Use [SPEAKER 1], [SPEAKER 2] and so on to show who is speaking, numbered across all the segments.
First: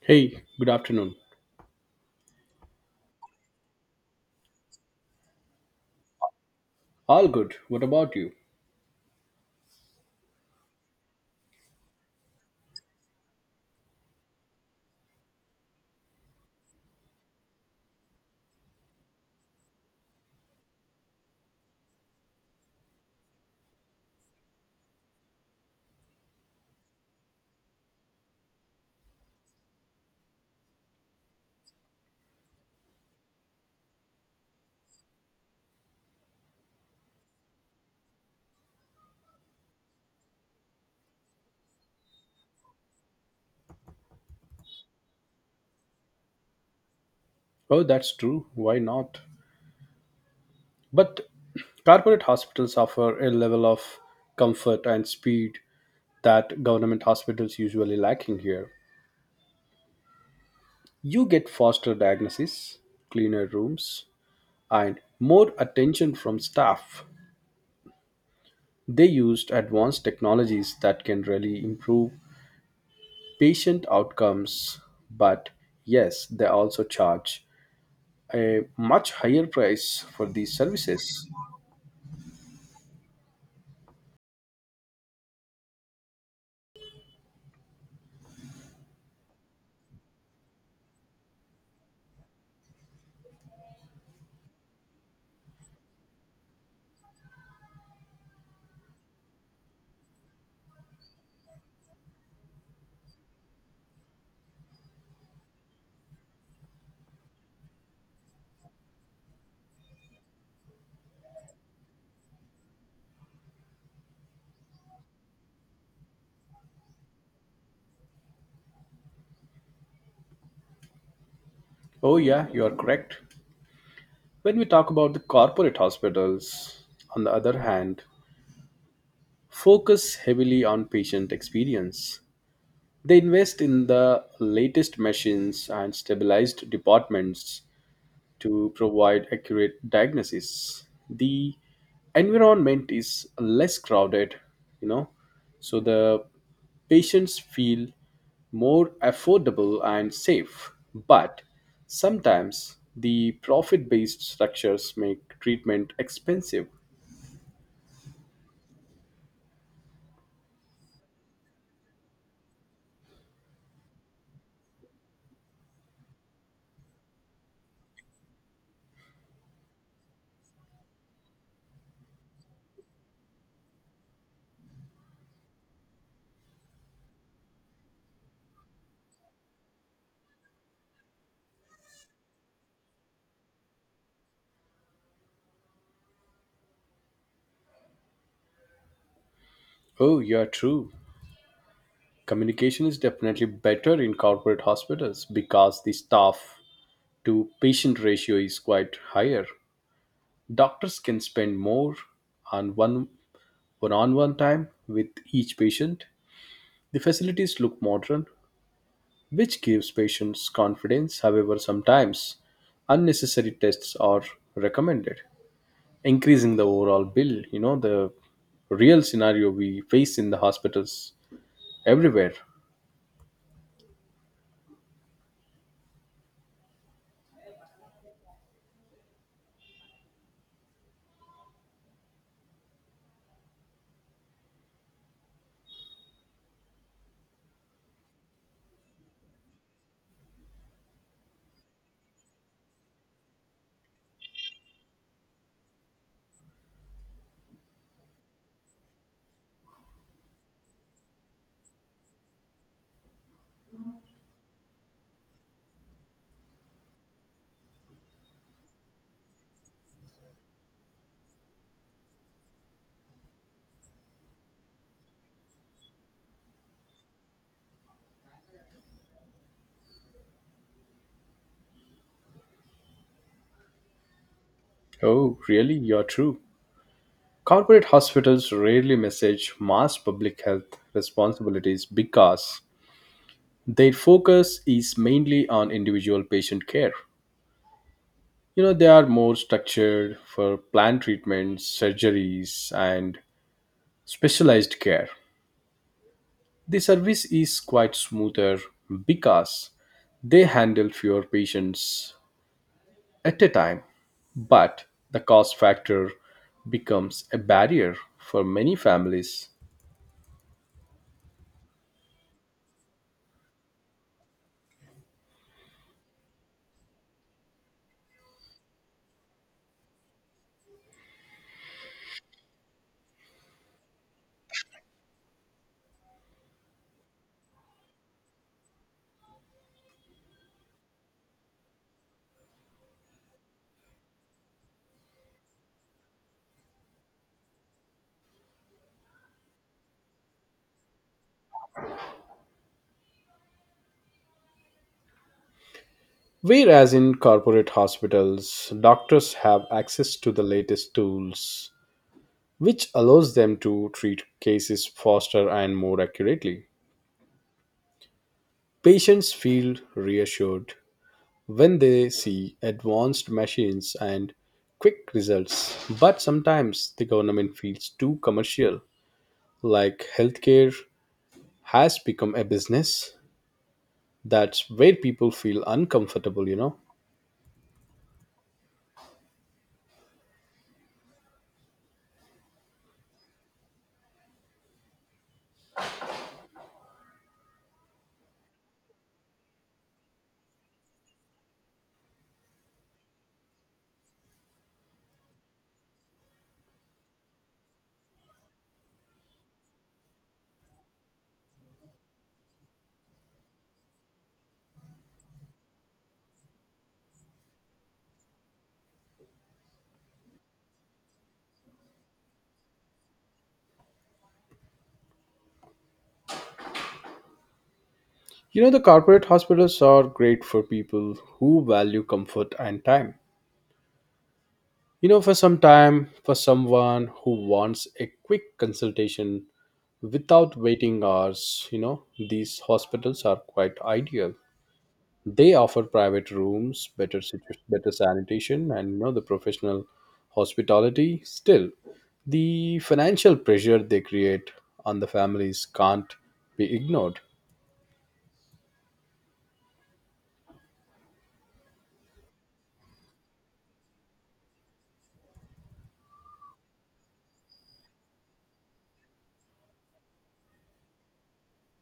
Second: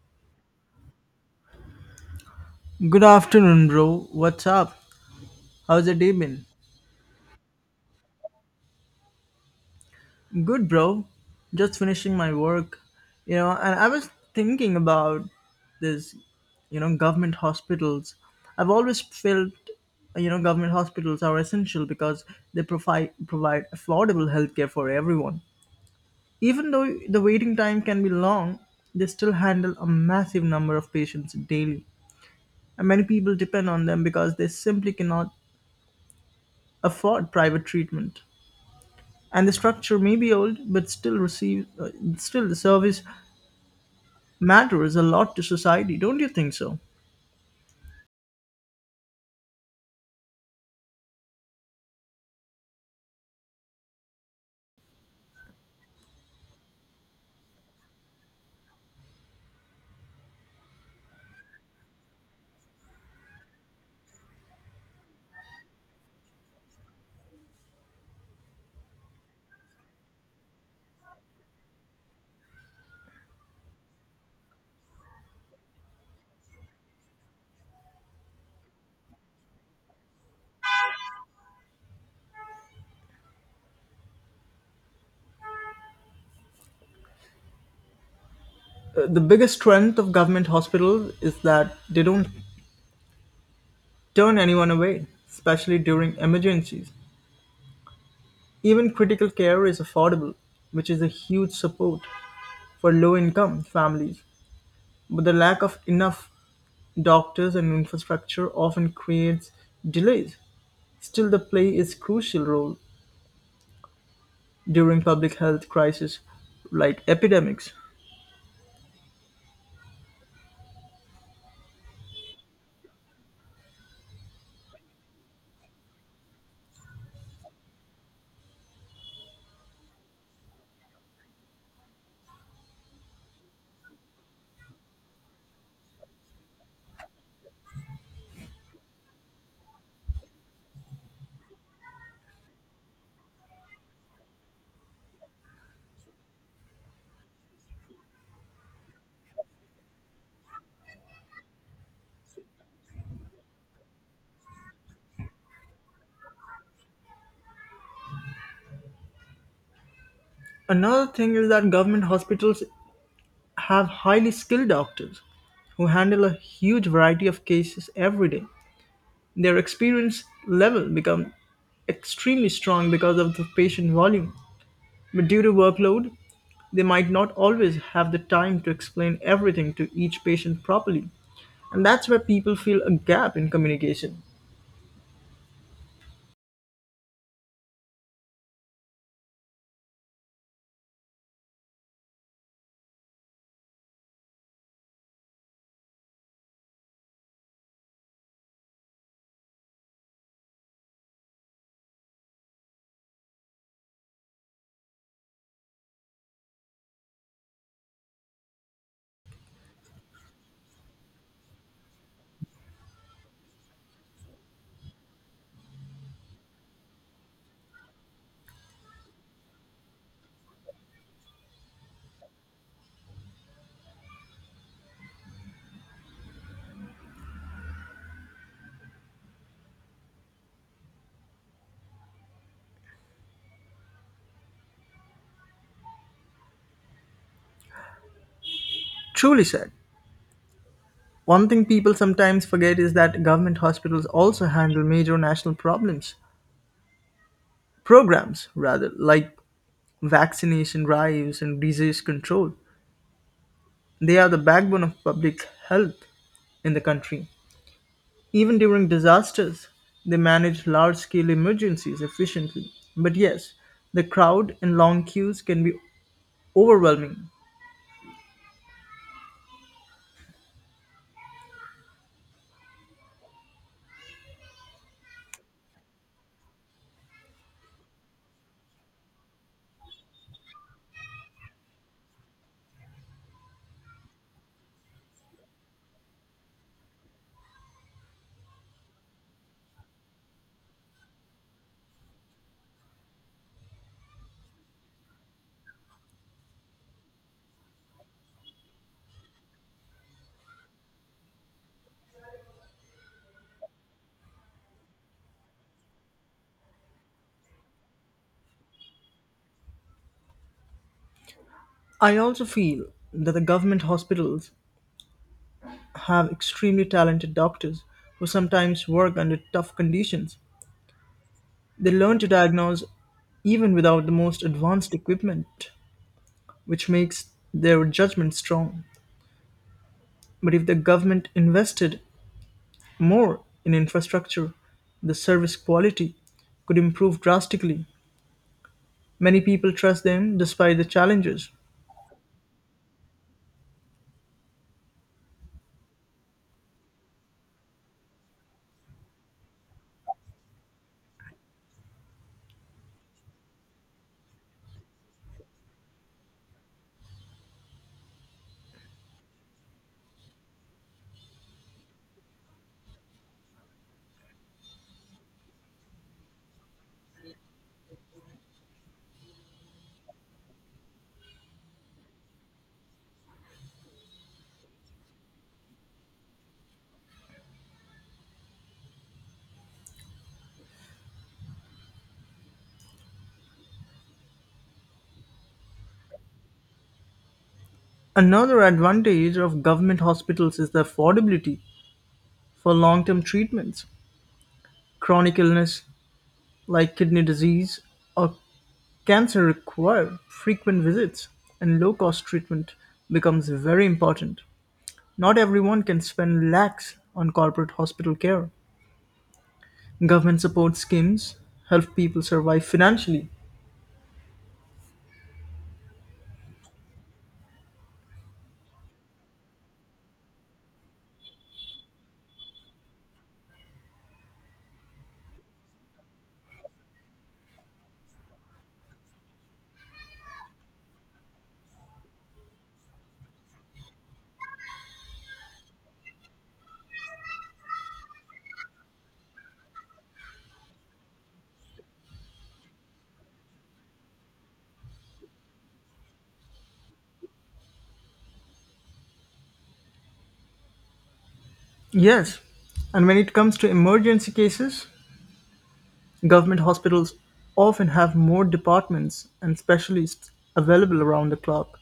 [SPEAKER 1] Hey, good afternoon.
[SPEAKER 2] Good afternoon, bro. What's up? How's the day been?
[SPEAKER 1] All good. What about you?
[SPEAKER 2] Good, bro. Just finishing my work, and I was thinking about this, government hospitals. I've always felt, government hospitals are essential because they provide affordable healthcare for everyone. Even though the waiting time can be long, they still handle a massive number of patients daily. And many people depend on them because they simply cannot afford private treatment. And the structure may be old, but still the service matters a lot to society, don't you think so?
[SPEAKER 1] Oh, that's true. Why not? But corporate hospitals offer a level of comfort and speed that government hospitals usually lacking here. You get faster diagnosis, cleaner rooms, and more attention from staff. They used advanced technologies that can really improve patient outcomes, but yes, they also charge a much higher price for these services.
[SPEAKER 2] The biggest strength of government hospitals is that they don't turn anyone away, especially during emergencies. Even critical care is affordable, which is a huge support for low income families, but the lack of enough doctors and infrastructure often creates delays. Still, the play is crucial role during public health crisis like epidemics.
[SPEAKER 1] Oh, yeah, you are correct. When we talk about the corporate hospitals, on the other hand, focus heavily on patient experience. They invest in the latest machines and stabilized departments to provide accurate diagnosis. The environment is less crowded, you know, so the patients feel more affordable and safe. But sometimes the profit based structures make treatment expensive.
[SPEAKER 2] Another thing is that government hospitals have highly skilled doctors who handle a huge variety of cases every day. Their experience level become extremely strong because of the patient volume. But due to workload, they might not always have the time to explain everything to each patient properly. And that's where people feel a gap in communication.
[SPEAKER 1] Oh, you're true. Communication is definitely better in corporate hospitals because the staff to patient ratio is quite higher. Doctors can spend more on one on one time with each patient. The facilities look modern, which gives patients confidence. However, sometimes unnecessary tests are recommended, increasing the overall bill. You know, the real scenario we face in the hospitals everywhere.
[SPEAKER 2] Truly said. One thing people sometimes forget is that government hospitals also handle major national problems, programs rather, like vaccination drives and disease control. They are the backbone of public health in the country. Even during disasters, they manage large scale emergencies efficiently. But yes, the crowd and long queues can be overwhelming.
[SPEAKER 1] Oh, really? You're true. Corporate hospitals rarely message mass public health responsibilities because their focus is mainly on individual patient care. You know, they are more structured for planned treatments, surgeries, and specialized care. The service is quite smoother because they handle fewer patients at a time, but the cost factor becomes a barrier for many families.
[SPEAKER 2] I also feel that the government hospitals have extremely talented doctors who sometimes work under tough conditions. They learn to diagnose even without the most advanced equipment, which makes their judgment strong. But if the government invested more in infrastructure, the service quality could improve drastically. Many people trust them despite the challenges.
[SPEAKER 1] Whereas in corporate hospitals, doctors have access to the latest tools which allows them to treat cases faster and more accurately. Patients feel reassured when they see advanced machines and quick results, but sometimes the government feels too commercial, like healthcare has become a business. That's where people feel uncomfortable.
[SPEAKER 2] Another advantage of government hospitals is the affordability for long term treatments. Chronic illness like kidney disease or cancer require frequent visits, and low-cost treatment becomes very important. Not everyone can spend lakhs on corporate hospital care. Government support schemes help people survive financially.
[SPEAKER 1] You know, the corporate hospitals are great for people who value comfort and time. You know, for some time, for someone who wants a quick consultation without waiting hours, these hospitals are quite ideal. They offer private rooms, better better sanitation, and the professional hospitality. Still, the financial pressure they create on the families can't be ignored.
[SPEAKER 2] Yes, and when it comes to emergency cases, government hospitals often have more departments and specialists available around the clock.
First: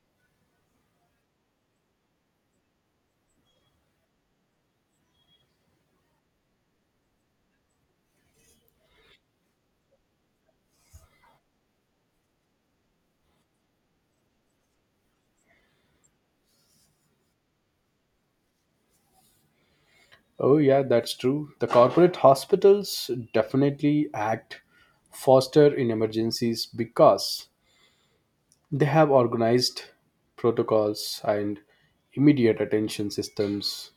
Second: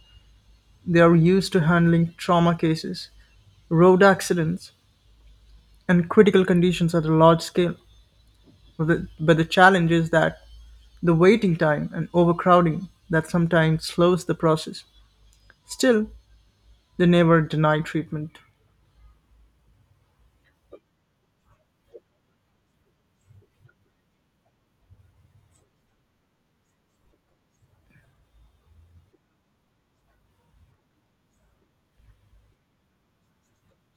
[SPEAKER 2] They are used to handling trauma cases, road accidents, and critical conditions at a large scale. but the challenge is that the waiting time and overcrowding that sometimes slows the process. Still, they never deny treatment.
[SPEAKER 1] Oh, yeah, that's true. The corporate hospitals definitely act faster in emergencies because they have organized protocols and immediate attention systems.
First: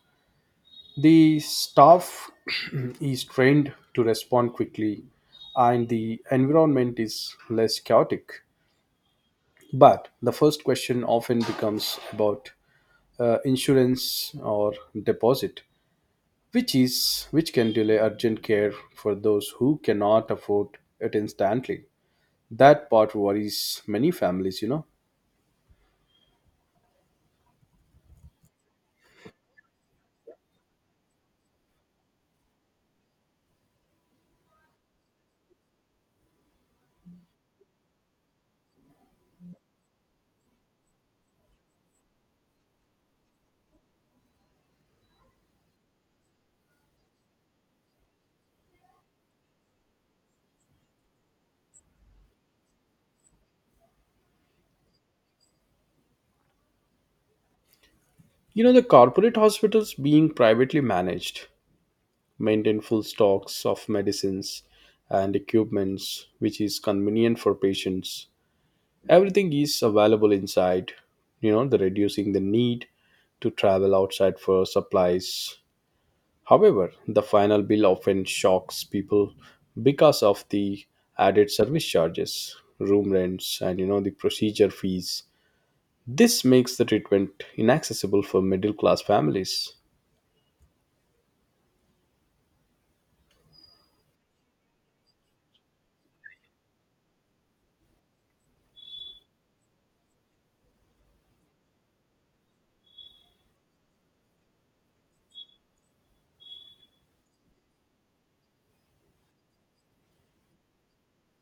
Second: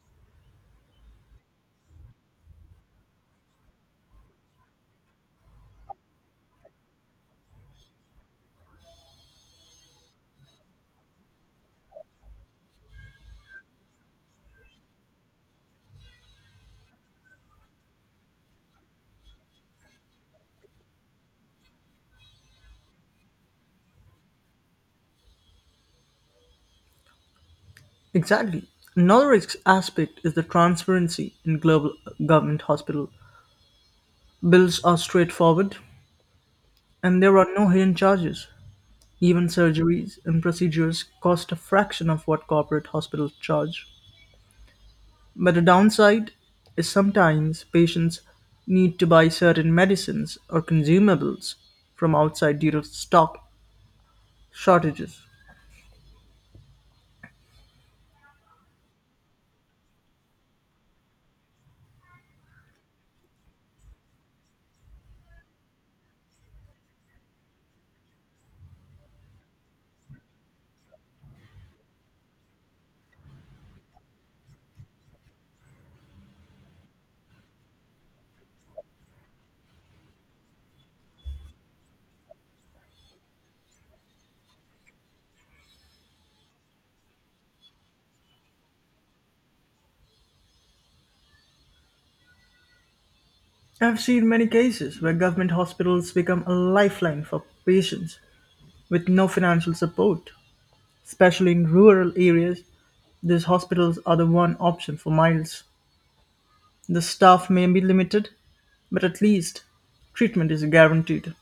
[SPEAKER 1] The staff is trained to respond quickly, and the environment is less chaotic. But the first question often becomes about insurance or deposit, which can delay urgent care for those who cannot afford it instantly. That part worries many families.
[SPEAKER 2] Exactly. Another aspect is the transparency in global government hospital. Bills are straightforward and there are no hidden charges. Even surgeries and procedures cost a fraction of what corporate hospitals charge. But the downside is sometimes patients need to buy certain medicines or consumables from outside due to stock shortages.
[SPEAKER 1] You know, the corporate hospitals, being privately managed, maintain full stocks of medicines and equipments, which is convenient for patients. Everything is available inside, the reducing the need to travel outside for supplies. However, the final bill often shocks people because of the added service charges, room rents, and the procedure fees. This makes the treatment inaccessible for middle class families.
[SPEAKER 2] I've seen many cases where government hospitals become a lifeline for patients with no financial support. Especially in rural areas, these hospitals are the one option for miles. The staff may be limited, but at least treatment is guaranteed.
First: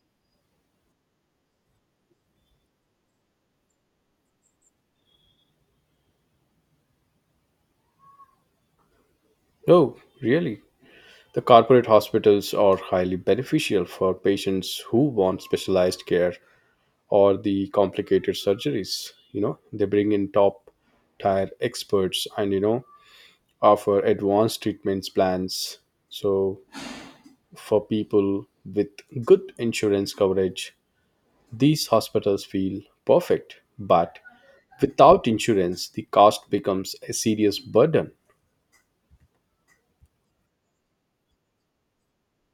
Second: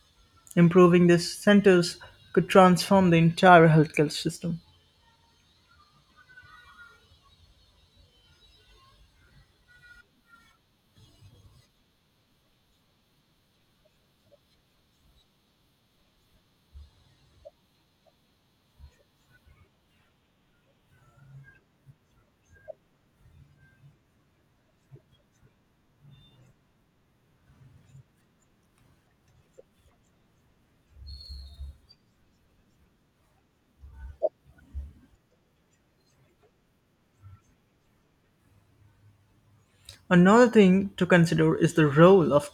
[SPEAKER 2] Improving these centers could transform the entire healthcare system.
[SPEAKER 1] Oh, really? The corporate hospitals are highly beneficial for patients who want specialized care or the complicated surgeries. You know, they bring in top tier experts and, offer advanced treatments plans. So, for people with good insurance coverage, these hospitals feel perfect. But without insurance, the cost becomes a serious burden.
[SPEAKER 2] Another thing to consider is the role of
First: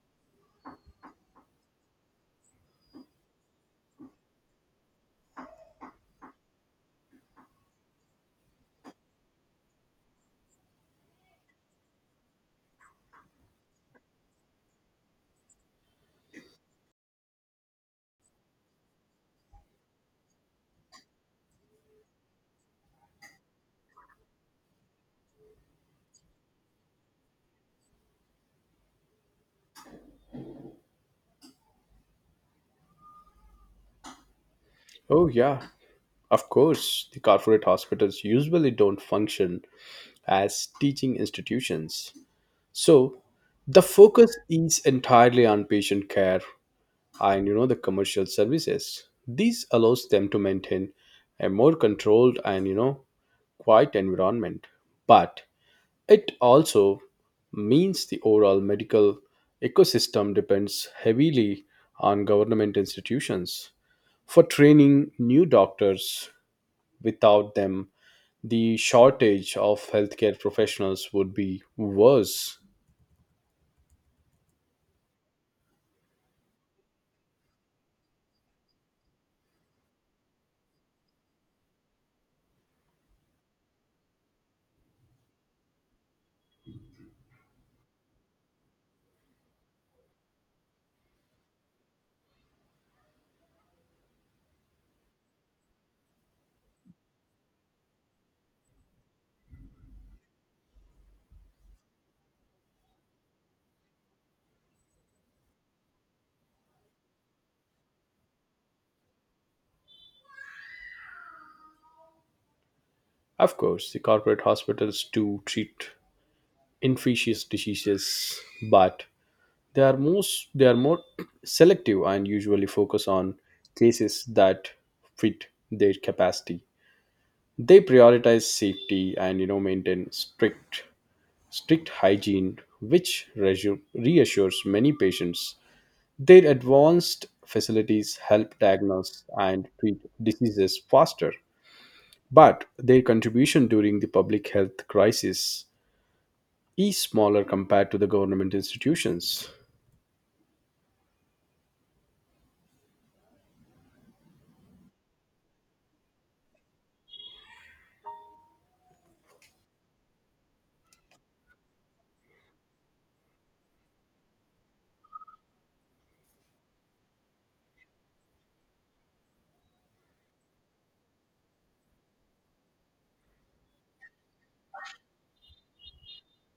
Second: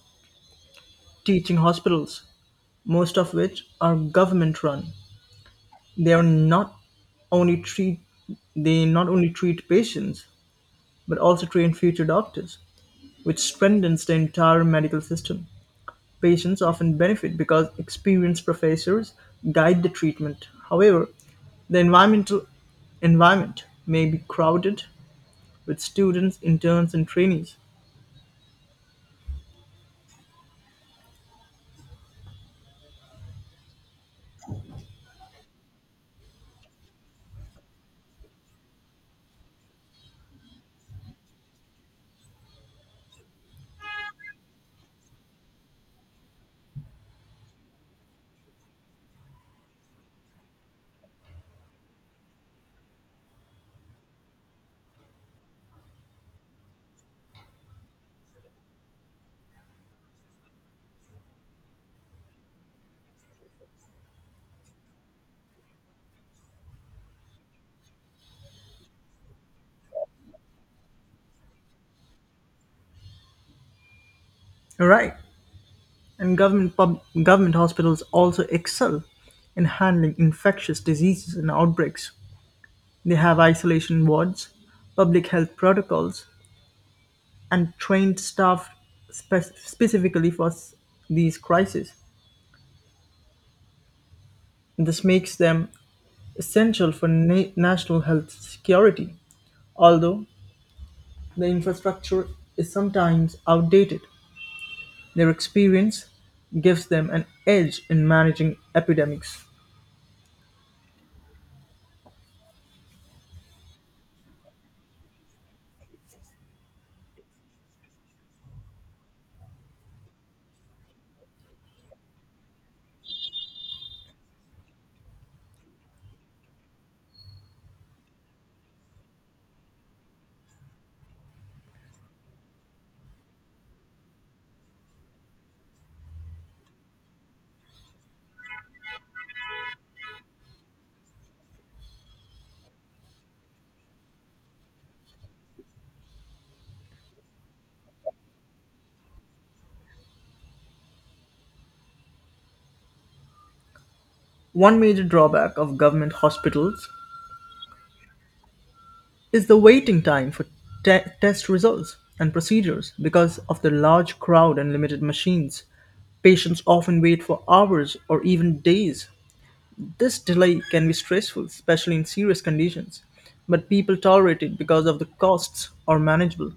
[SPEAKER 2] teaching hospitals, most of which are government run. They are not only treat they not only treat patients but also train future doctors, which strengthens the entire medical system. Patients often benefit because experienced professors guide the treatment. However, the environment may be crowded with students, interns, and trainees.
[SPEAKER 1] Oh, yeah, of course, the corporate hospitals usually don't function as teaching institutions. So the focus is entirely on patient care and the commercial services. This allows them to maintain a more controlled and quiet environment. But it also means the overall medical ecosystem depends heavily on government institutions for training new doctors. Without them, the shortage of healthcare professionals would be worse.
[SPEAKER 2] All right. And government hospitals also excel in handling infectious diseases and outbreaks. They have isolation wards, public health protocols, and trained staff specifically for these crises. This makes them essential for national health security. Although the infrastructure is sometimes outdated, their experience gives them an edge in managing epidemics.
[SPEAKER 1] Of course, the corporate hospitals do treat infectious diseases, but they are more selective and usually focus on cases that fit their capacity. They prioritize safety and maintain strict hygiene, which reassures many patients. Their advanced facilities help diagnose and treat diseases faster, but their contribution during the public health crisis is smaller compared to the government institutions.
[SPEAKER 2] One major drawback of government hospitals is the waiting time for test results and procedures. Because of the large crowd and limited machines, patients often wait for hours or even days. This delay can be stressful, especially in serious conditions, but people tolerate it because of the costs are manageable.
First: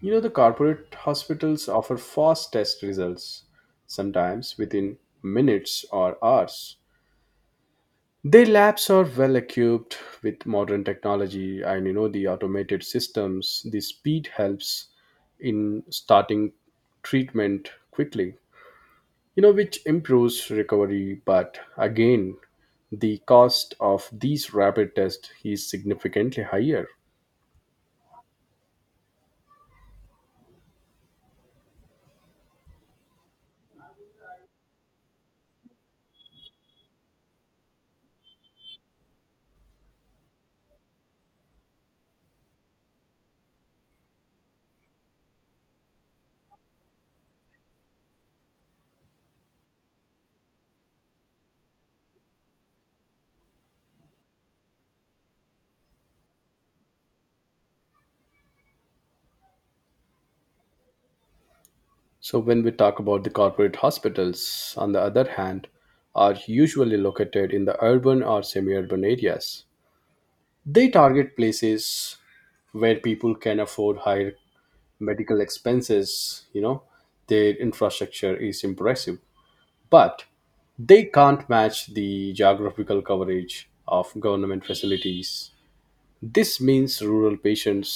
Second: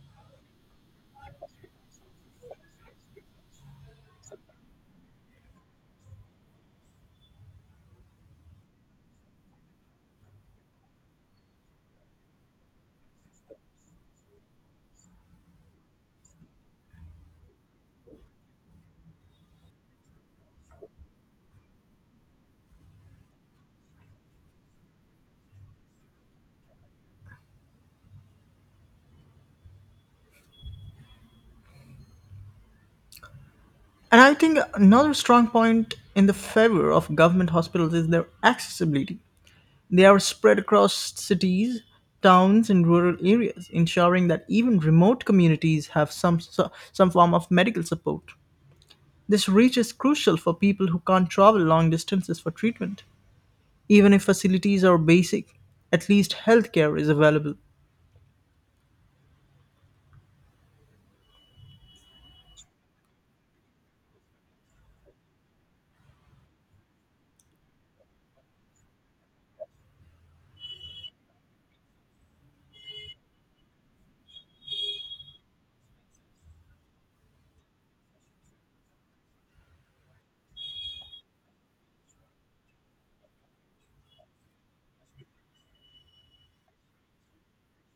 [SPEAKER 1] You know, the corporate hospitals offer fast test results, sometimes within minutes or hours. Their labs are well equipped with modern technology and the automated systems. The speed helps in starting treatment quickly, which improves recovery. But again, the cost of these rapid tests is significantly higher.
[SPEAKER 2] And I think another strong point in the favor of government hospitals is their accessibility. They are spread across cities, towns, and rural areas, ensuring that even remote communities have some form of medical support. This reach is crucial for people who can't travel long distances for treatment. Even if facilities are basic, at least healthcare is available.
[SPEAKER 1] So when we talk about the corporate hospitals, on the other hand, are usually located in the urban or semi-urban areas. They target places where people can afford higher medical expenses. Their infrastructure is impressive, but they can't match the geographical coverage of government facilities. This means rural patients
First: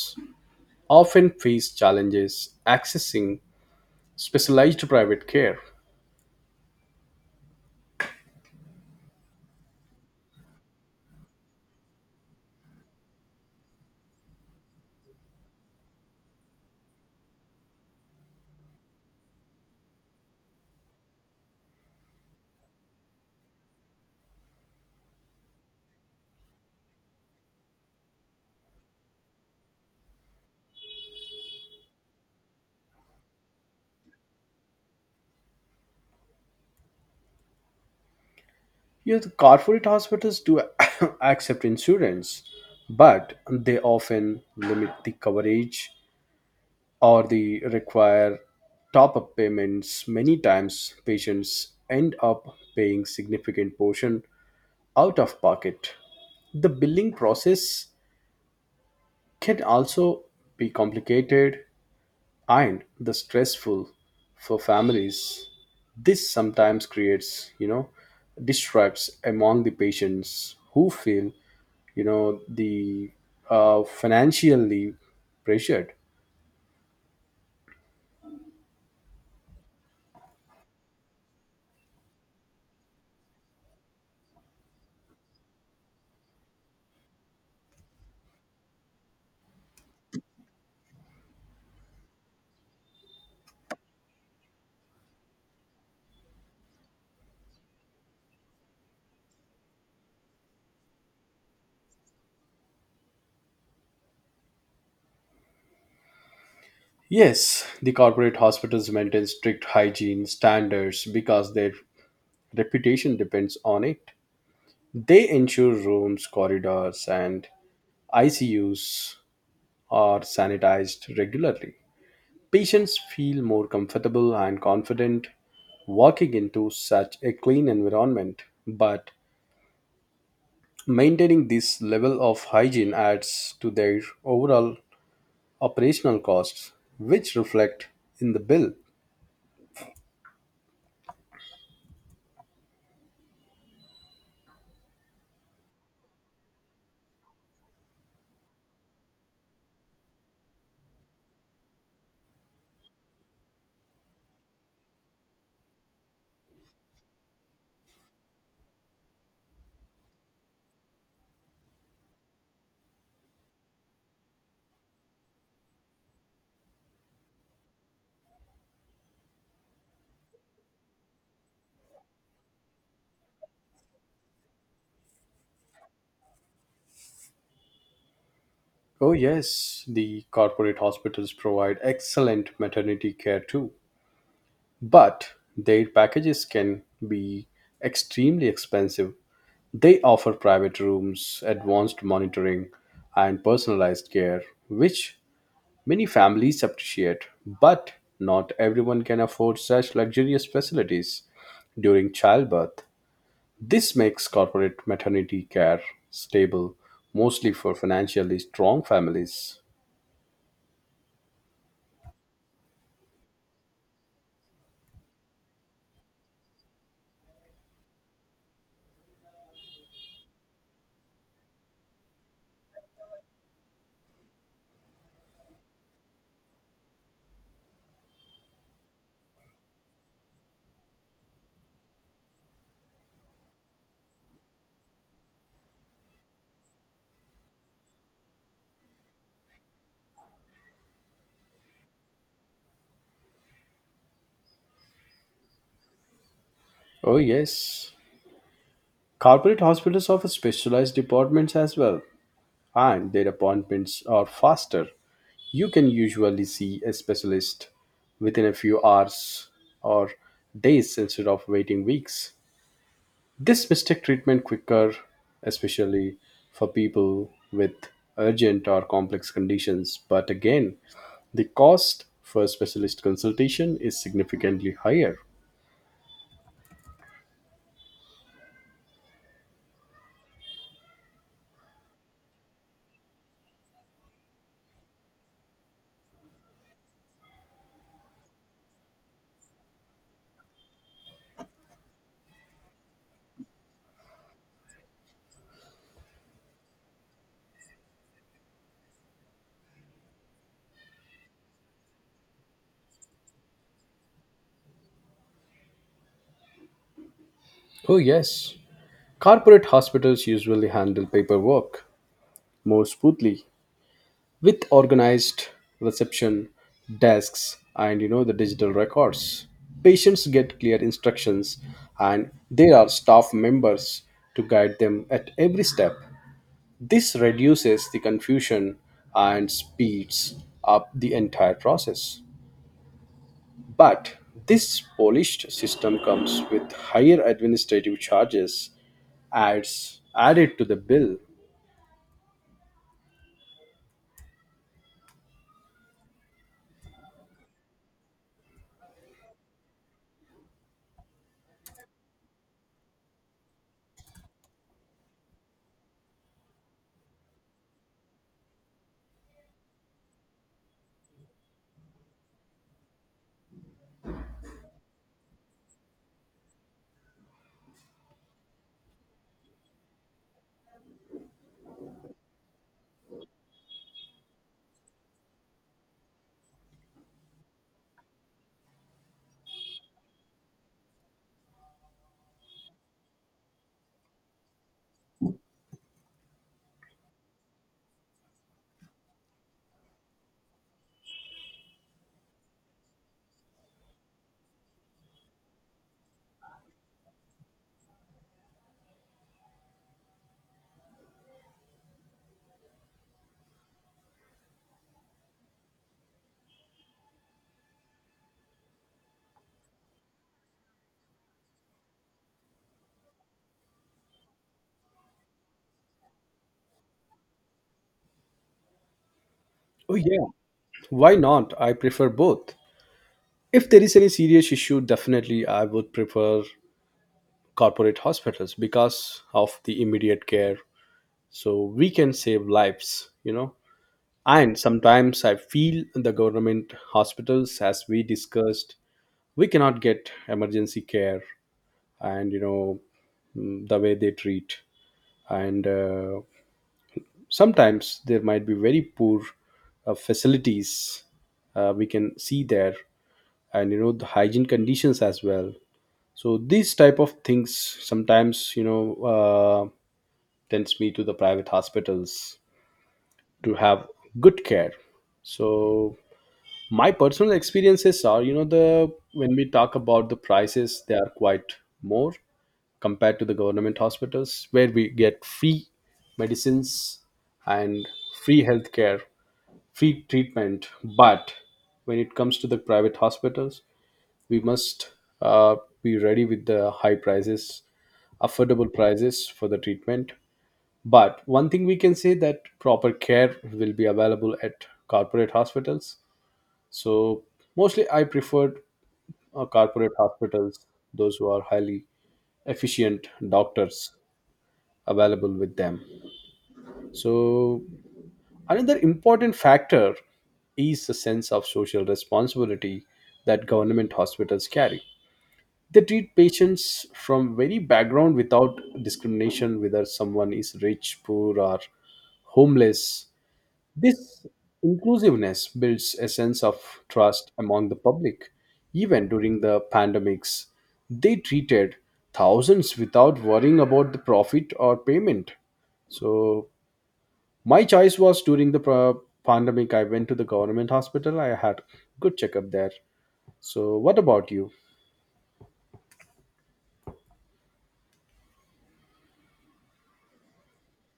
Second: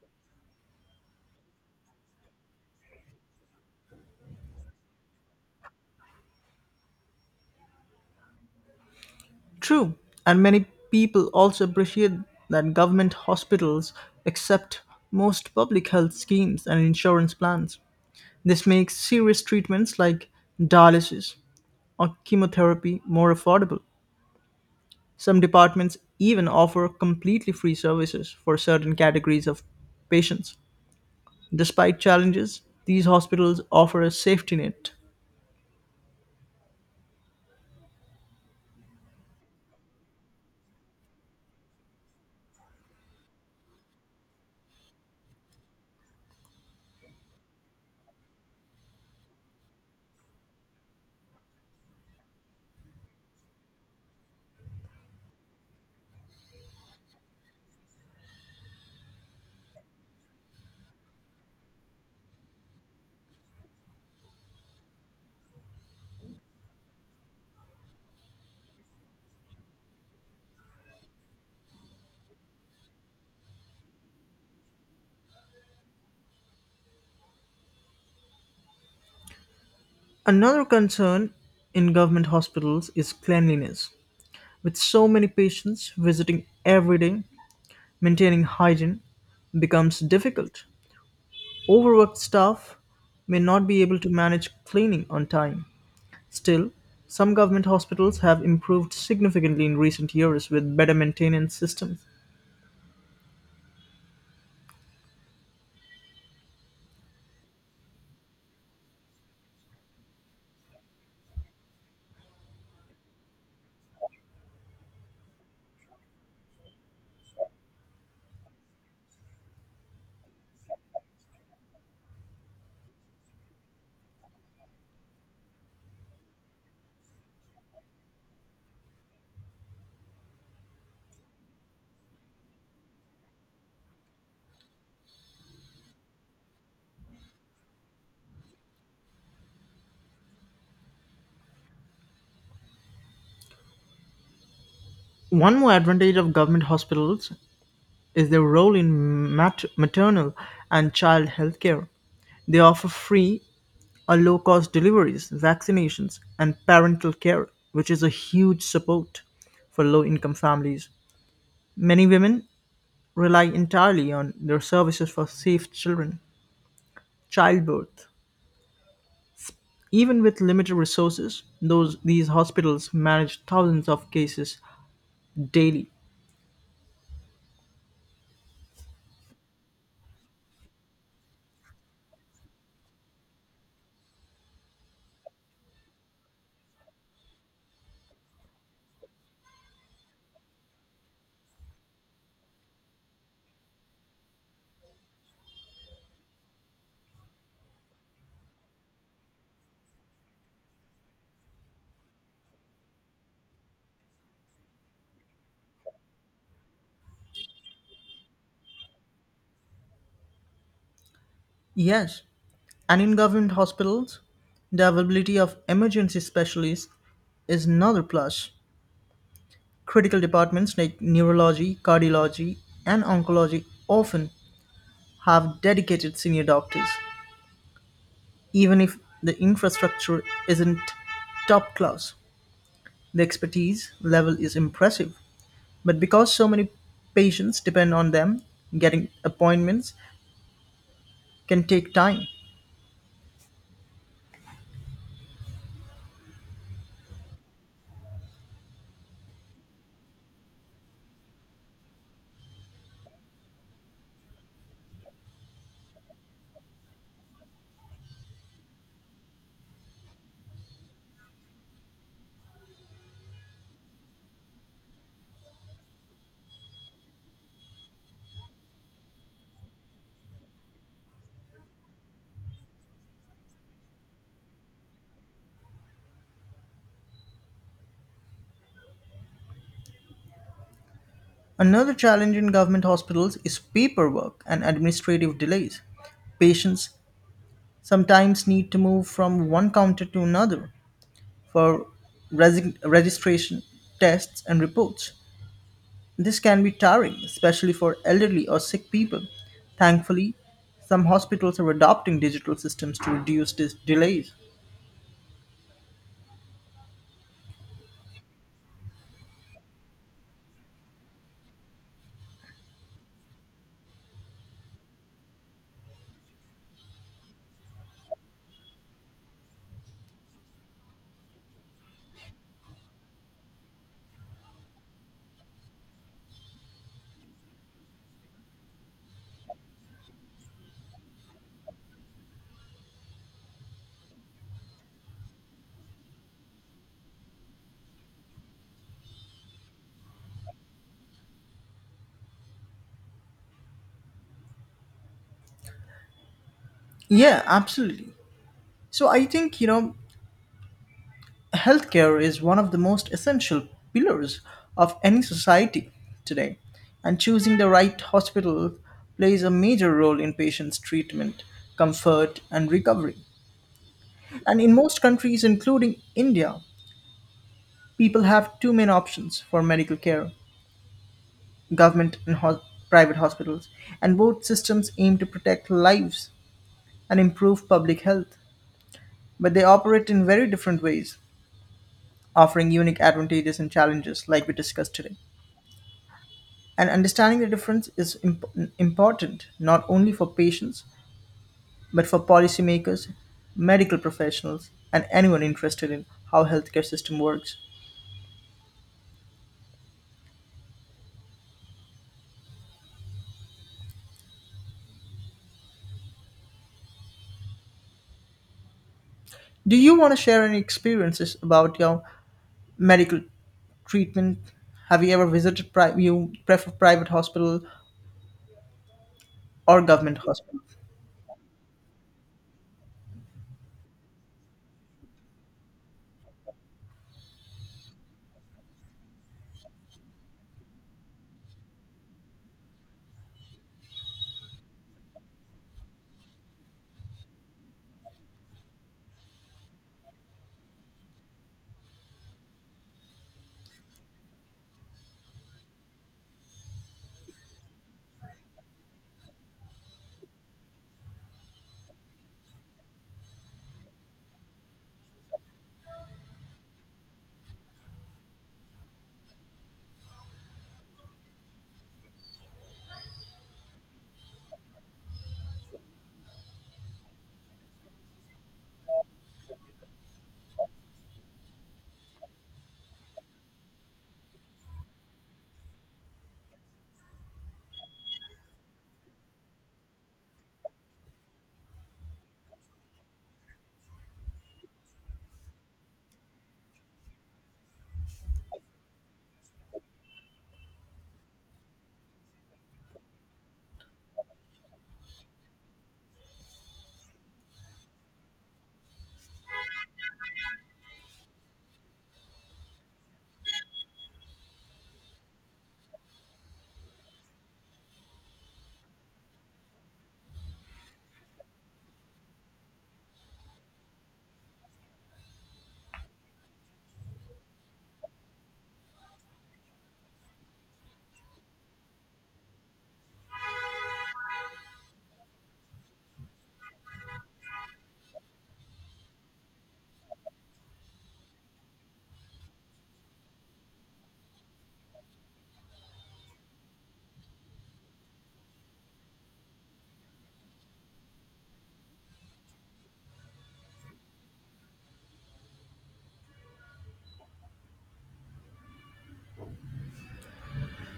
[SPEAKER 1] often face challenges accessing specialized private care.
[SPEAKER 2] True, and many people also appreciate that government hospitals accept most public health schemes and insurance plans. This makes serious treatments like dialysis or chemotherapy more affordable. Some departments even offer completely free services for certain categories of patients. Despite challenges, these hospitals offer a safety net.
[SPEAKER 1] Yet the corporate hospitals do accept insurance, but they often limit the coverage or they require top up payments. Many times, patients end up paying significant portion out of pocket. The billing process can also be complicated and the stressful for families. This sometimes creates, distrust among the patients who feel, the financially pressured.
[SPEAKER 2] Another concern in government hospitals is cleanliness. With so many patients visiting every day, maintaining hygiene becomes difficult. Overworked staff may not be able to manage cleaning on time. Still, some government hospitals have improved significantly in recent years with better maintenance systems.
[SPEAKER 1] Yes, the corporate hospitals maintain strict hygiene standards because their reputation depends on it. They ensure rooms, corridors, and icus are sanitized regularly. Patients feel more comfortable and confident walking into such a clean environment, but maintaining this level of hygiene adds to their overall operational costs, which reflect in the bill.
[SPEAKER 2] One more advantage of government hospitals is their role in maternal and child health care. They offer free or low cost deliveries, vaccinations, and parental care, which is a huge support for low income families. Many women rely entirely on their services for safe childbirth. Even with limited resources, those these hospitals manage thousands of cases daily.
[SPEAKER 1] Oh, yes, the corporate hospitals provide excellent maternity care too, but their packages can be extremely expensive. They offer private rooms, advanced monitoring, and personalized care, which many families appreciate, but not everyone can afford such luxurious facilities during childbirth. This makes corporate maternity care stable mostly for financially strong families.
[SPEAKER 2] Yes, and in government hospitals, the availability of emergency specialists is another plus. Critical departments like neurology, cardiology, and oncology often have dedicated senior doctors. Even if the infrastructure isn't top class, the expertise level is impressive. But because so many patients depend on them, getting appointments can take time.
[SPEAKER 1] Oh, yes. Corporate hospitals offer specialized departments as well, and their appointments are faster. You can usually see a specialist within a few hours or days instead of waiting weeks. This mistake treatment quicker, especially for people with urgent or complex conditions. But again, the cost for specialist consultation is significantly higher.
[SPEAKER 2] Another challenge in government hospitals is paperwork and administrative delays. Patients sometimes need to move from one counter to another for registration, tests, and reports. This can be tiring, especially for elderly or sick people. Thankfully, some hospitals are adopting digital systems to reduce these delays.
[SPEAKER 1] Oh, yes. Corporate hospitals usually handle paperwork more smoothly with organized reception desks and the digital records. Patients get clear instructions and there are staff members to guide them at every step. This reduces the confusion and speeds up the entire process. But this polished system comes with higher administrative charges, adds added to the bill.
[SPEAKER 2] Yeah, absolutely. So I think, healthcare is one of the most essential pillars of any society today, and choosing the right hospital plays a major role in patients' treatment, comfort, and recovery. And in most countries, including India, people have two main options for medical care: government and private hospitals, and both systems aim to protect lives and improve public health. But they operate in very different ways, offering unique advantages and challenges, like we discussed today. And understanding the difference is important not only for patients, but for policymakers, medical professionals, and anyone interested in how healthcare system works. Do you want to share any experiences about your medical treatment? Have you ever visited pri- you prefer private hospital or
[SPEAKER 1] Oh
[SPEAKER 2] government
[SPEAKER 1] yeah,
[SPEAKER 2] hospital?
[SPEAKER 1] why not? I prefer both. If there is any serious issue, definitely I would prefer corporate hospitals because of the immediate care. So we can save lives. And sometimes I feel the government hospitals, as we discussed, we cannot get emergency care, and the way they treat, and sometimes there might be very poor facilities we can see there, and the hygiene conditions as well. So these type of things sometimes, tends me to the private hospitals to have good care. So my personal experiences are, you know the when we talk about the prices, they are quite more compared to the government hospitals where we get free medicines and free healthcare, free treatment. But when it comes to the private hospitals, we must uh, be ready with the high prices, affordable prices for the treatment. But one thing we can say, that proper care will be available at corporate hospitals. So mostly I preferred corporate hospitals, those who are highly efficient doctors available with them. So another important factor is the sense of social responsibility that government hospitals carry. They treat patients from very background without discrimination, whether someone is rich, poor, or homeless. This inclusiveness builds a sense of trust among the public. Even during the pandemics, they treated thousands without worrying about the profit or payment. So, my choice was during the pandemic, I went to the government hospital. I had good checkup there. So, what about you?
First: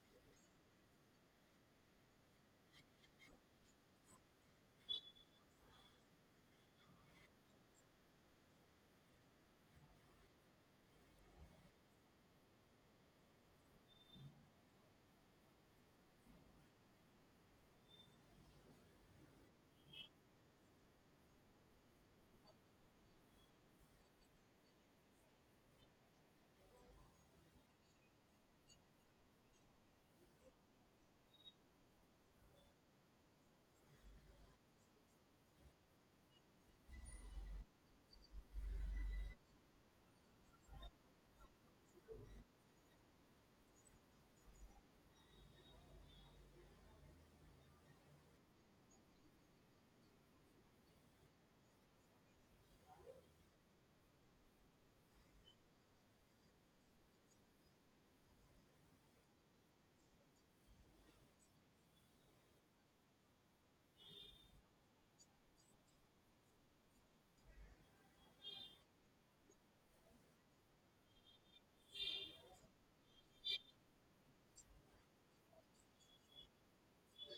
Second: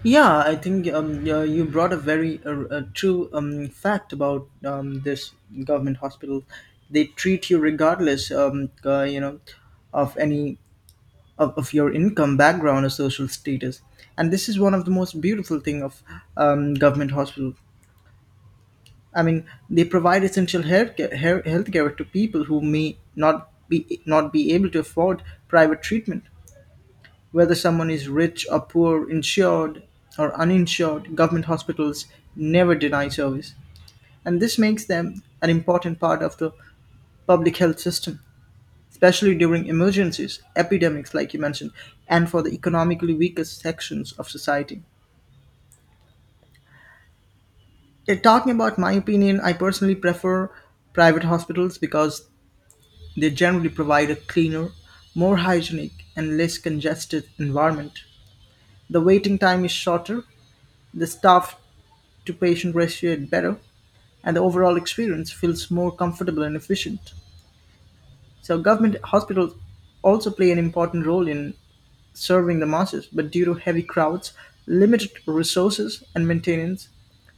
[SPEAKER 2] Yeah, I think yeah, you brought a very a true fact about this government hospital. They treat you regardless, of any of your income, background, or social status. And this is one of the most beautiful thing of government hospital. I mean, they provide essential healthcare to people who may not be able to afford private treatment. Whether someone is rich or poor, insured or uninsured, government hospitals never deny service. And this makes them an important part of the public health system, especially during emergencies, epidemics, like you mentioned, and for the economically weakest sections of society. Yeah, talking about my opinion, I personally prefer private hospitals because they generally provide a cleaner, more hygienic, and less congested environment. The waiting time is shorter, the staff to patient ratio is better, and the overall experience feels more comfortable and efficient. So government hospitals also play an important role in serving the masses, but due to heavy crowds, limited resources and maintenance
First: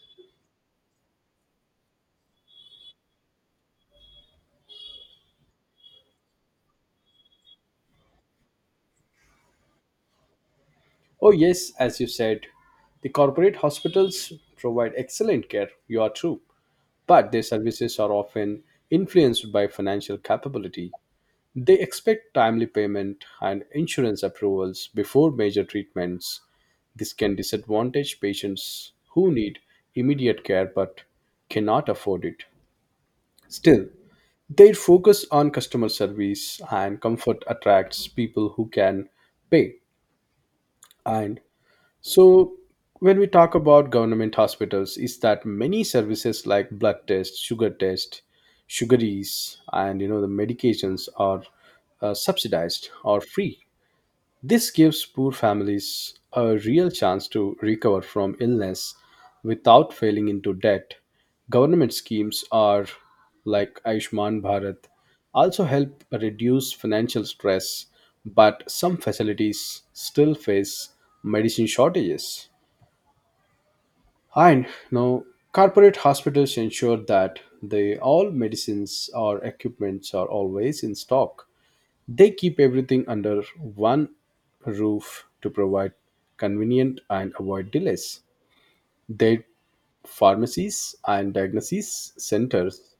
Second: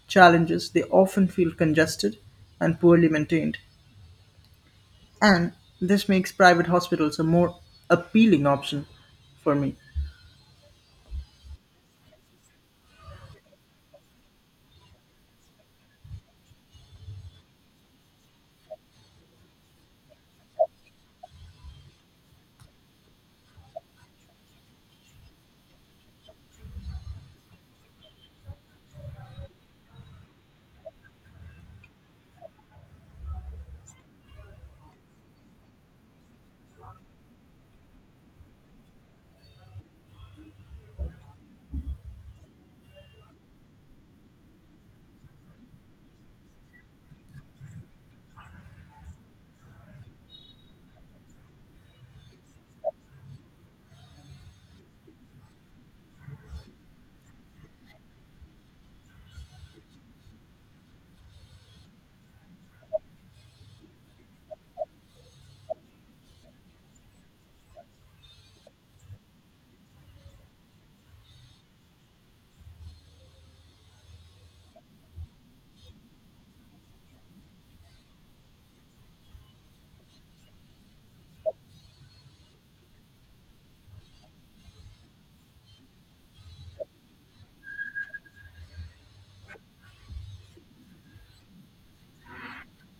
[SPEAKER 2] challenges, they often feel congested and poorly maintained. And this makes private hospitals a more appealing option for me.
[SPEAKER 1] Oh, yes, as you said, the corporate hospitals provide excellent care. You are true. But their services are often influenced by financial capability. They expect timely payment and insurance approvals before major treatments. This can disadvantage patients who need immediate care but cannot afford it. Still, their focus on customer service and comfort attracts people who can pay. And so, when we talk about government hospitals, is that many services like blood tests, sugar test, sugaries, and the medications are subsidized or free. This gives poor families a real chance to recover from illness without falling into debt. Government schemes are like Ayushman Bharat also help reduce financial stress, but some facilities still face medicine shortages. And now corporate hospitals ensure that the all medicines or equipments are always in stock. They keep everything under one roof to provide convenient and avoid delays. Their pharmacies and diagnosis centers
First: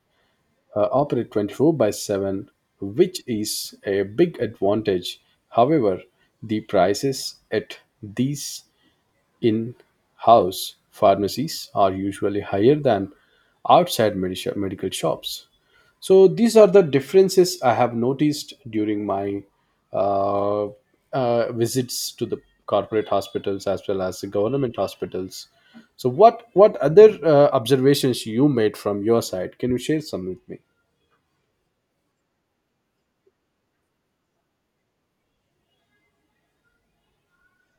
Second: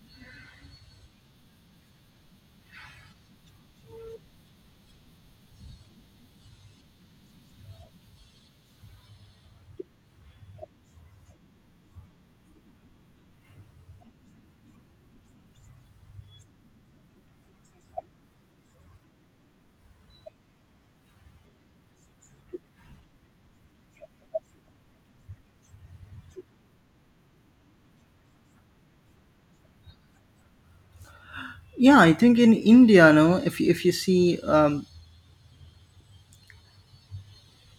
[SPEAKER 1] operate 24 by 7, which is a big advantage. However, the prices at these in house pharmacies are usually higher than outside medical shops. So these are the differences I have noticed during my uh, visits to the corporate hospitals as well as the government hospitals. So what other observations you made from your side? Can you share some with me?
[SPEAKER 2] Yeah, I think in India, no, if you see, um,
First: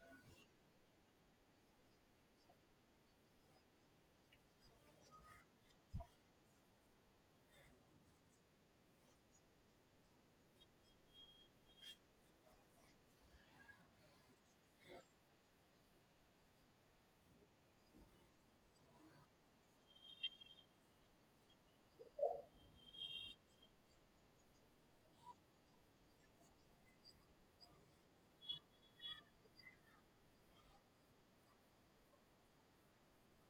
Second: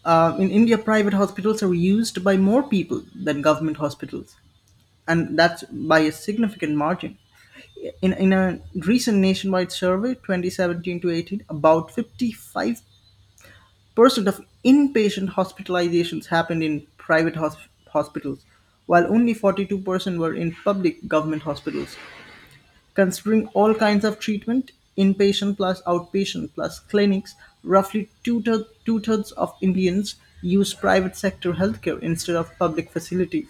[SPEAKER 2] in India, private hospitals are used by more people than government hospitals, and that's by a significant margin. In a recent nationwide survey, 2017 to 18, about 55% of inpatient hospitalizations happened in private hospitals, while only 42% were in public government hospitals. Considering all kinds of treatment, inpatient plus outpatient plus clinics, roughly two-thirds of Indians use private sector healthcare instead of public facilities.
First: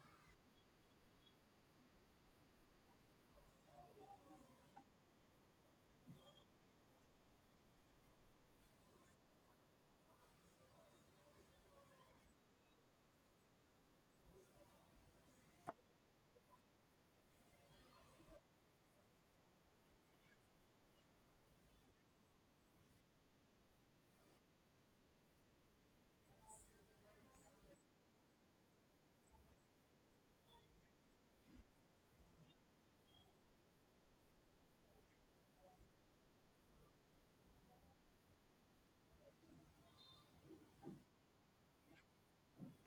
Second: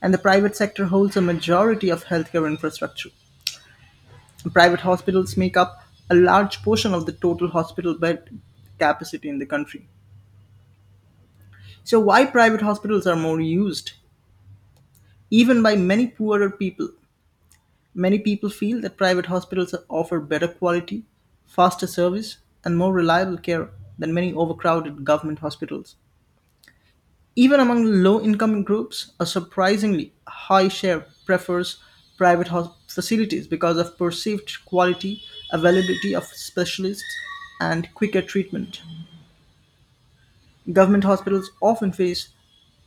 [SPEAKER 2] And the private sector holds a majority of healthcare infrastructure. Private hospitals make up a large portion of the total hospital bed capacity in the country. So, why private hospitals are more used, even by many poorer people? Many people feel that private hospitals offer better quality, faster service, and more reliable care than many overcrowded government hospitals. Even among low income groups, a surprisingly high share prefers private facilities because of perceived quality, availability of specialists, and quicker treatment. Government hospitals often face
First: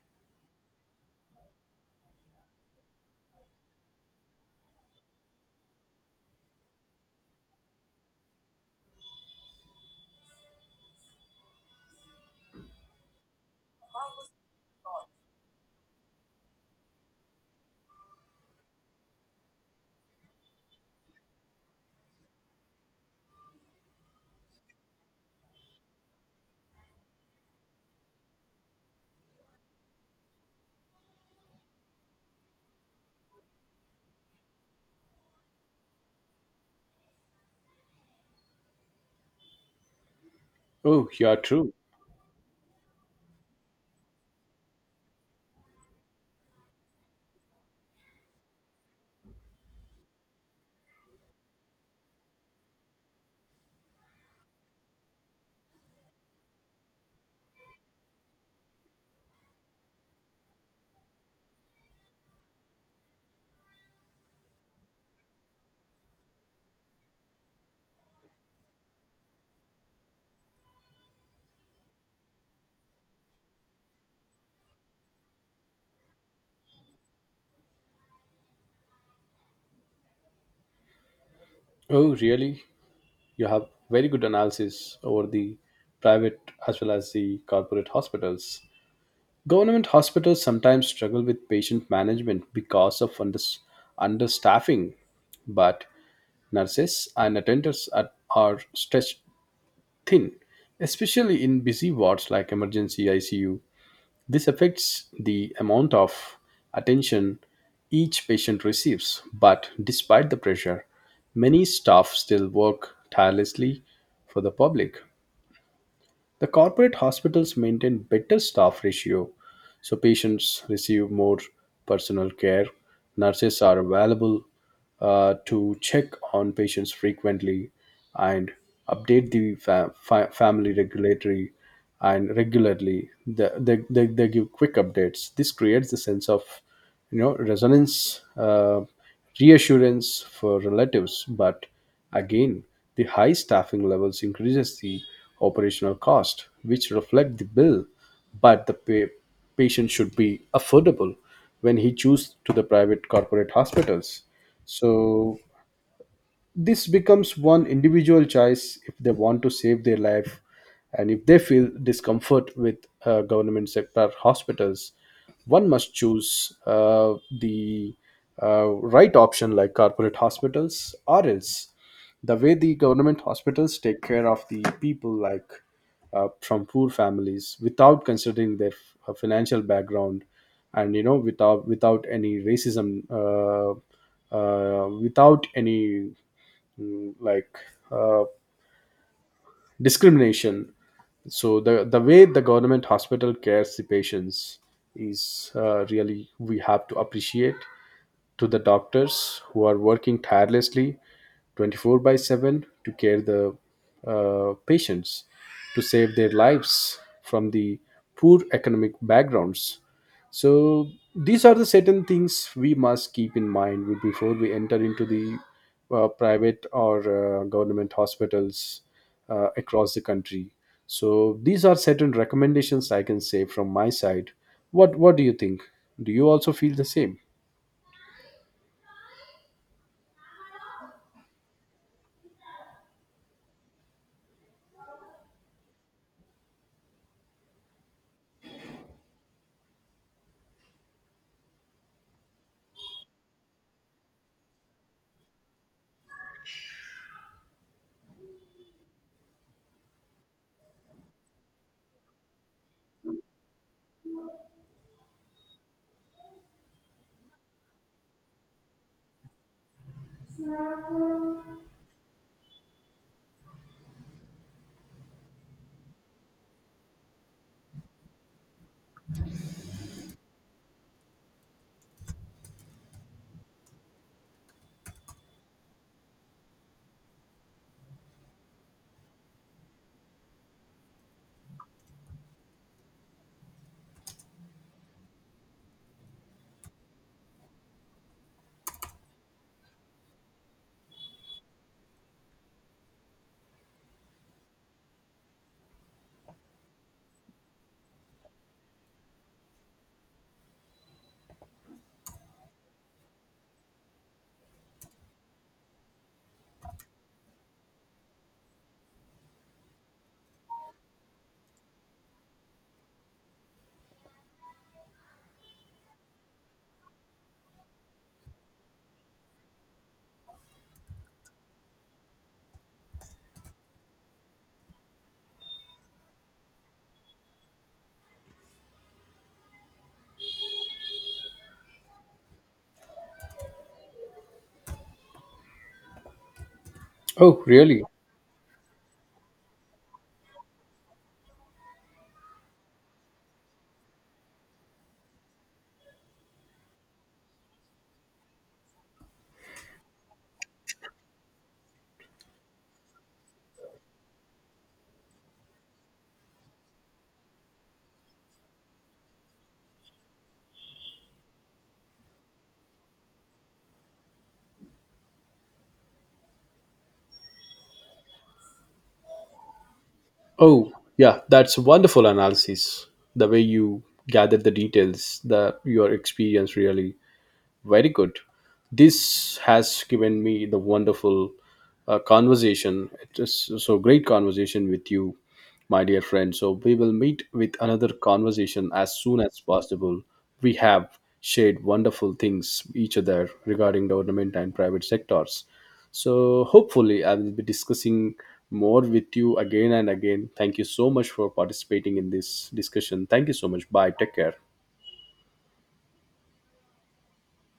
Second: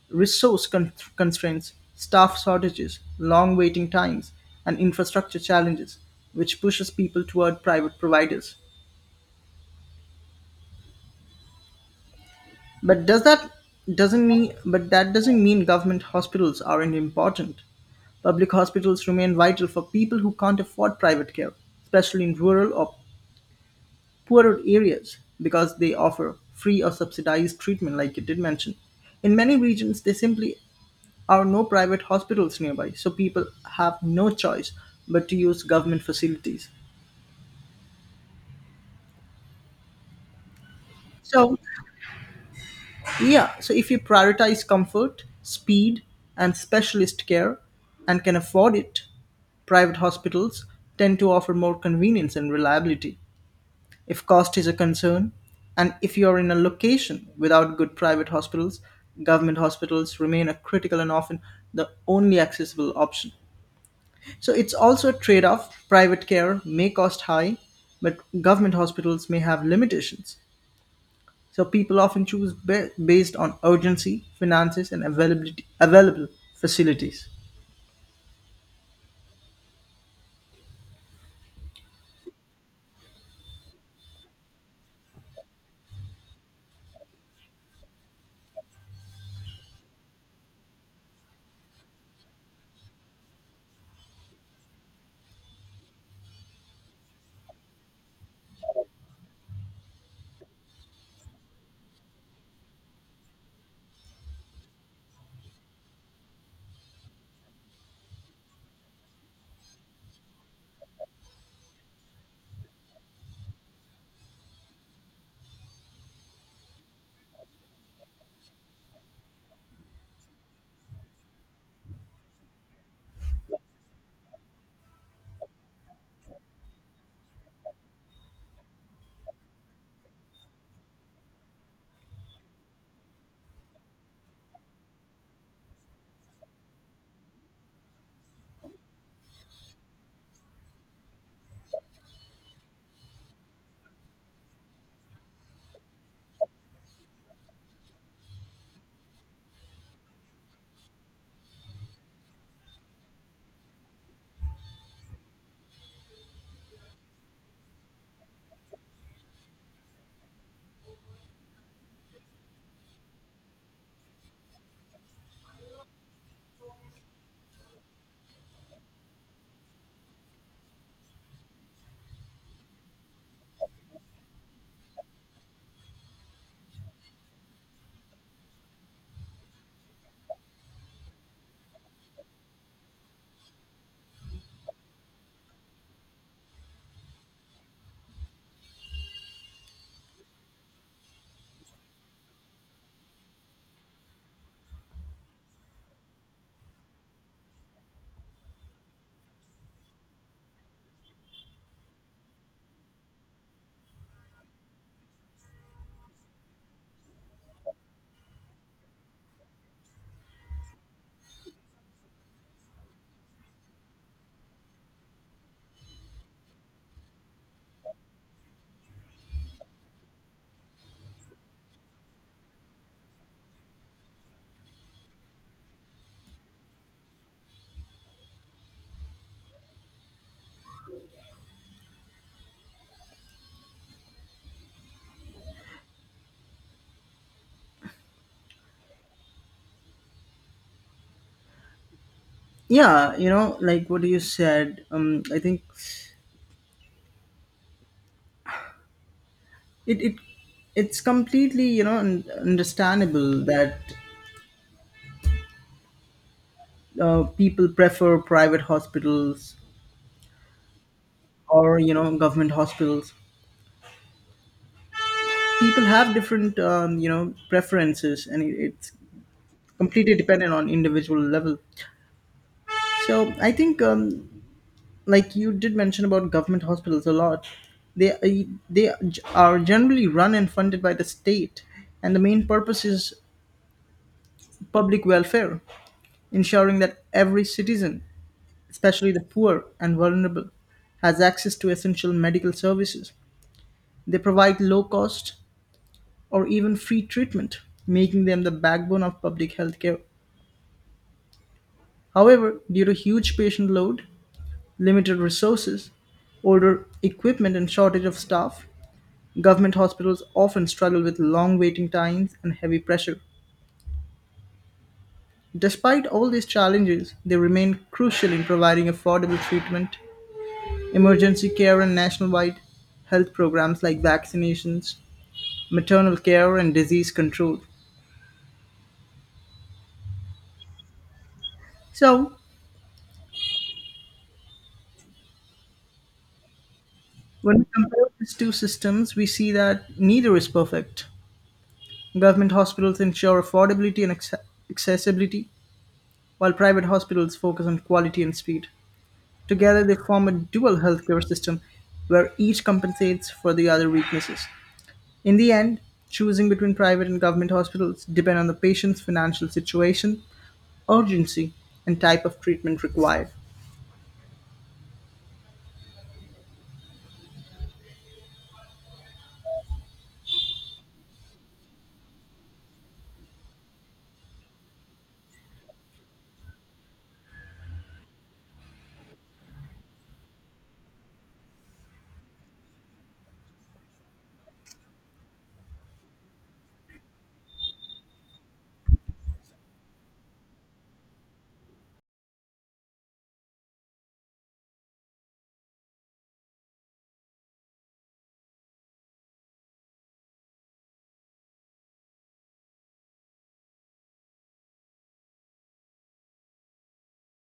[SPEAKER 2] resource constraints, staff shortages, long waiting times, and infrastructure challenges, which pushes people toward private providers. But does that doesn't mean but that doesn't mean government hospitals aren't important. Public hospitals remain vital for people who can't afford private care, especially in rural or poorer areas, because they offer free or subsidized treatment like you did mention. In many regions there simply are no private hospitals nearby, so people have no choice but to use government facilities.
[SPEAKER 1] Oh, you are
[SPEAKER 2] So
[SPEAKER 1] true.
[SPEAKER 2] yeah, so if you prioritize comfort, speed, and specialist care and can afford it, private hospitals tend to offer more convenience and reliability. If cost is a concern, and if you are in a location without good private hospitals, government hospitals remain a critical and often the only accessible option. So it's also a trade off. Private care may cost high, but government hospitals may have limitations. So people often choose based on urgency, finances, and availability available facilities.
[SPEAKER 1] Oh, really? You have very good analysis over the private as well as the corporate hospitals. Government hospitals sometimes struggle with patient management because of understaffing, but nurses and attenders are stretched thin, especially in busy wards like emergency ICU. This affects the amount of attention each patient receives, but despite the pressure, many staff still work tirelessly for the public. The corporate hospitals maintain better staff ratio, so patients receive more personal care. Nurses are available to check on patients frequently and update the family regulatory and regularly. They give quick updates. This creates the sense of, resonance reassurance for relatives. But again, the high staffing levels increases the operational cost, which reflect the bill. But the patient should be affordable when he choose to the private corporate hospitals. So this becomes one individual choice. If they want to save their life, and if they feel discomfort with government sector hospitals, one must choose the right option, like corporate hospitals. Or else, the way the government hospitals take care of the people, like from poor families without considering their financial background, and you know, without any racism, without any like uh, discrimination. So the way the government hospital cares the patients is, really we have to appreciate to the doctors who are working tirelessly 24 by 7 to care the patients, to save their lives from the poor economic backgrounds. So these are the certain things we must keep in mind before we enter into the private or government hospitals across the country. So these are certain recommendations I can say from my side. What do you think? Do you also feel the same?
[SPEAKER 2] Yeah, you know, like what you said, I think it, it it's completely understandable that people prefer private hospitals or government hospitals. People have different preferences, and it's completely dependent on individual level. So I think like you did mention about government hospitals a lot, they are generally run and funded by the state, and the main purpose is public welfare, ensuring that every citizen, especially the poor and vulnerable, has access to essential medical services. They provide low cost or even free treatment, making them the backbone of public health care. However, due to huge patient load, limited resources, older equipment and shortage of staff, government hospitals often struggle with long waiting times and heavy pressure. Despite all these challenges, they remain crucial in providing affordable treatment, emergency care, and nationwide health programs like vaccinations, maternal care, and disease control. So,
[SPEAKER 1] Oh,
[SPEAKER 2] when we
[SPEAKER 1] really?
[SPEAKER 2] compare these two systems, we see that neither is perfect. Government hospitals ensure affordability and accessibility, while private hospitals focus on quality and speed. Together, they form a dual healthcare system where each compensates for the other weaknesses. In the end, choosing between private and government hospitals depend on the patient's financial situation, urgency, and type of treatment required.
[SPEAKER 1] Oh, yeah, that's wonderful analysis. The way you gather the details, the your experience really very good. This has given me the wonderful conversation. It is so great conversation with you, my dear friend. So we will meet with another conversation as soon as possible. We have shared wonderful things each other regarding the government and private sectors. So hopefully I will be discussing more with you again and again. Thank you so much for participating in this discussion. Thank you so much. Bye. Take care.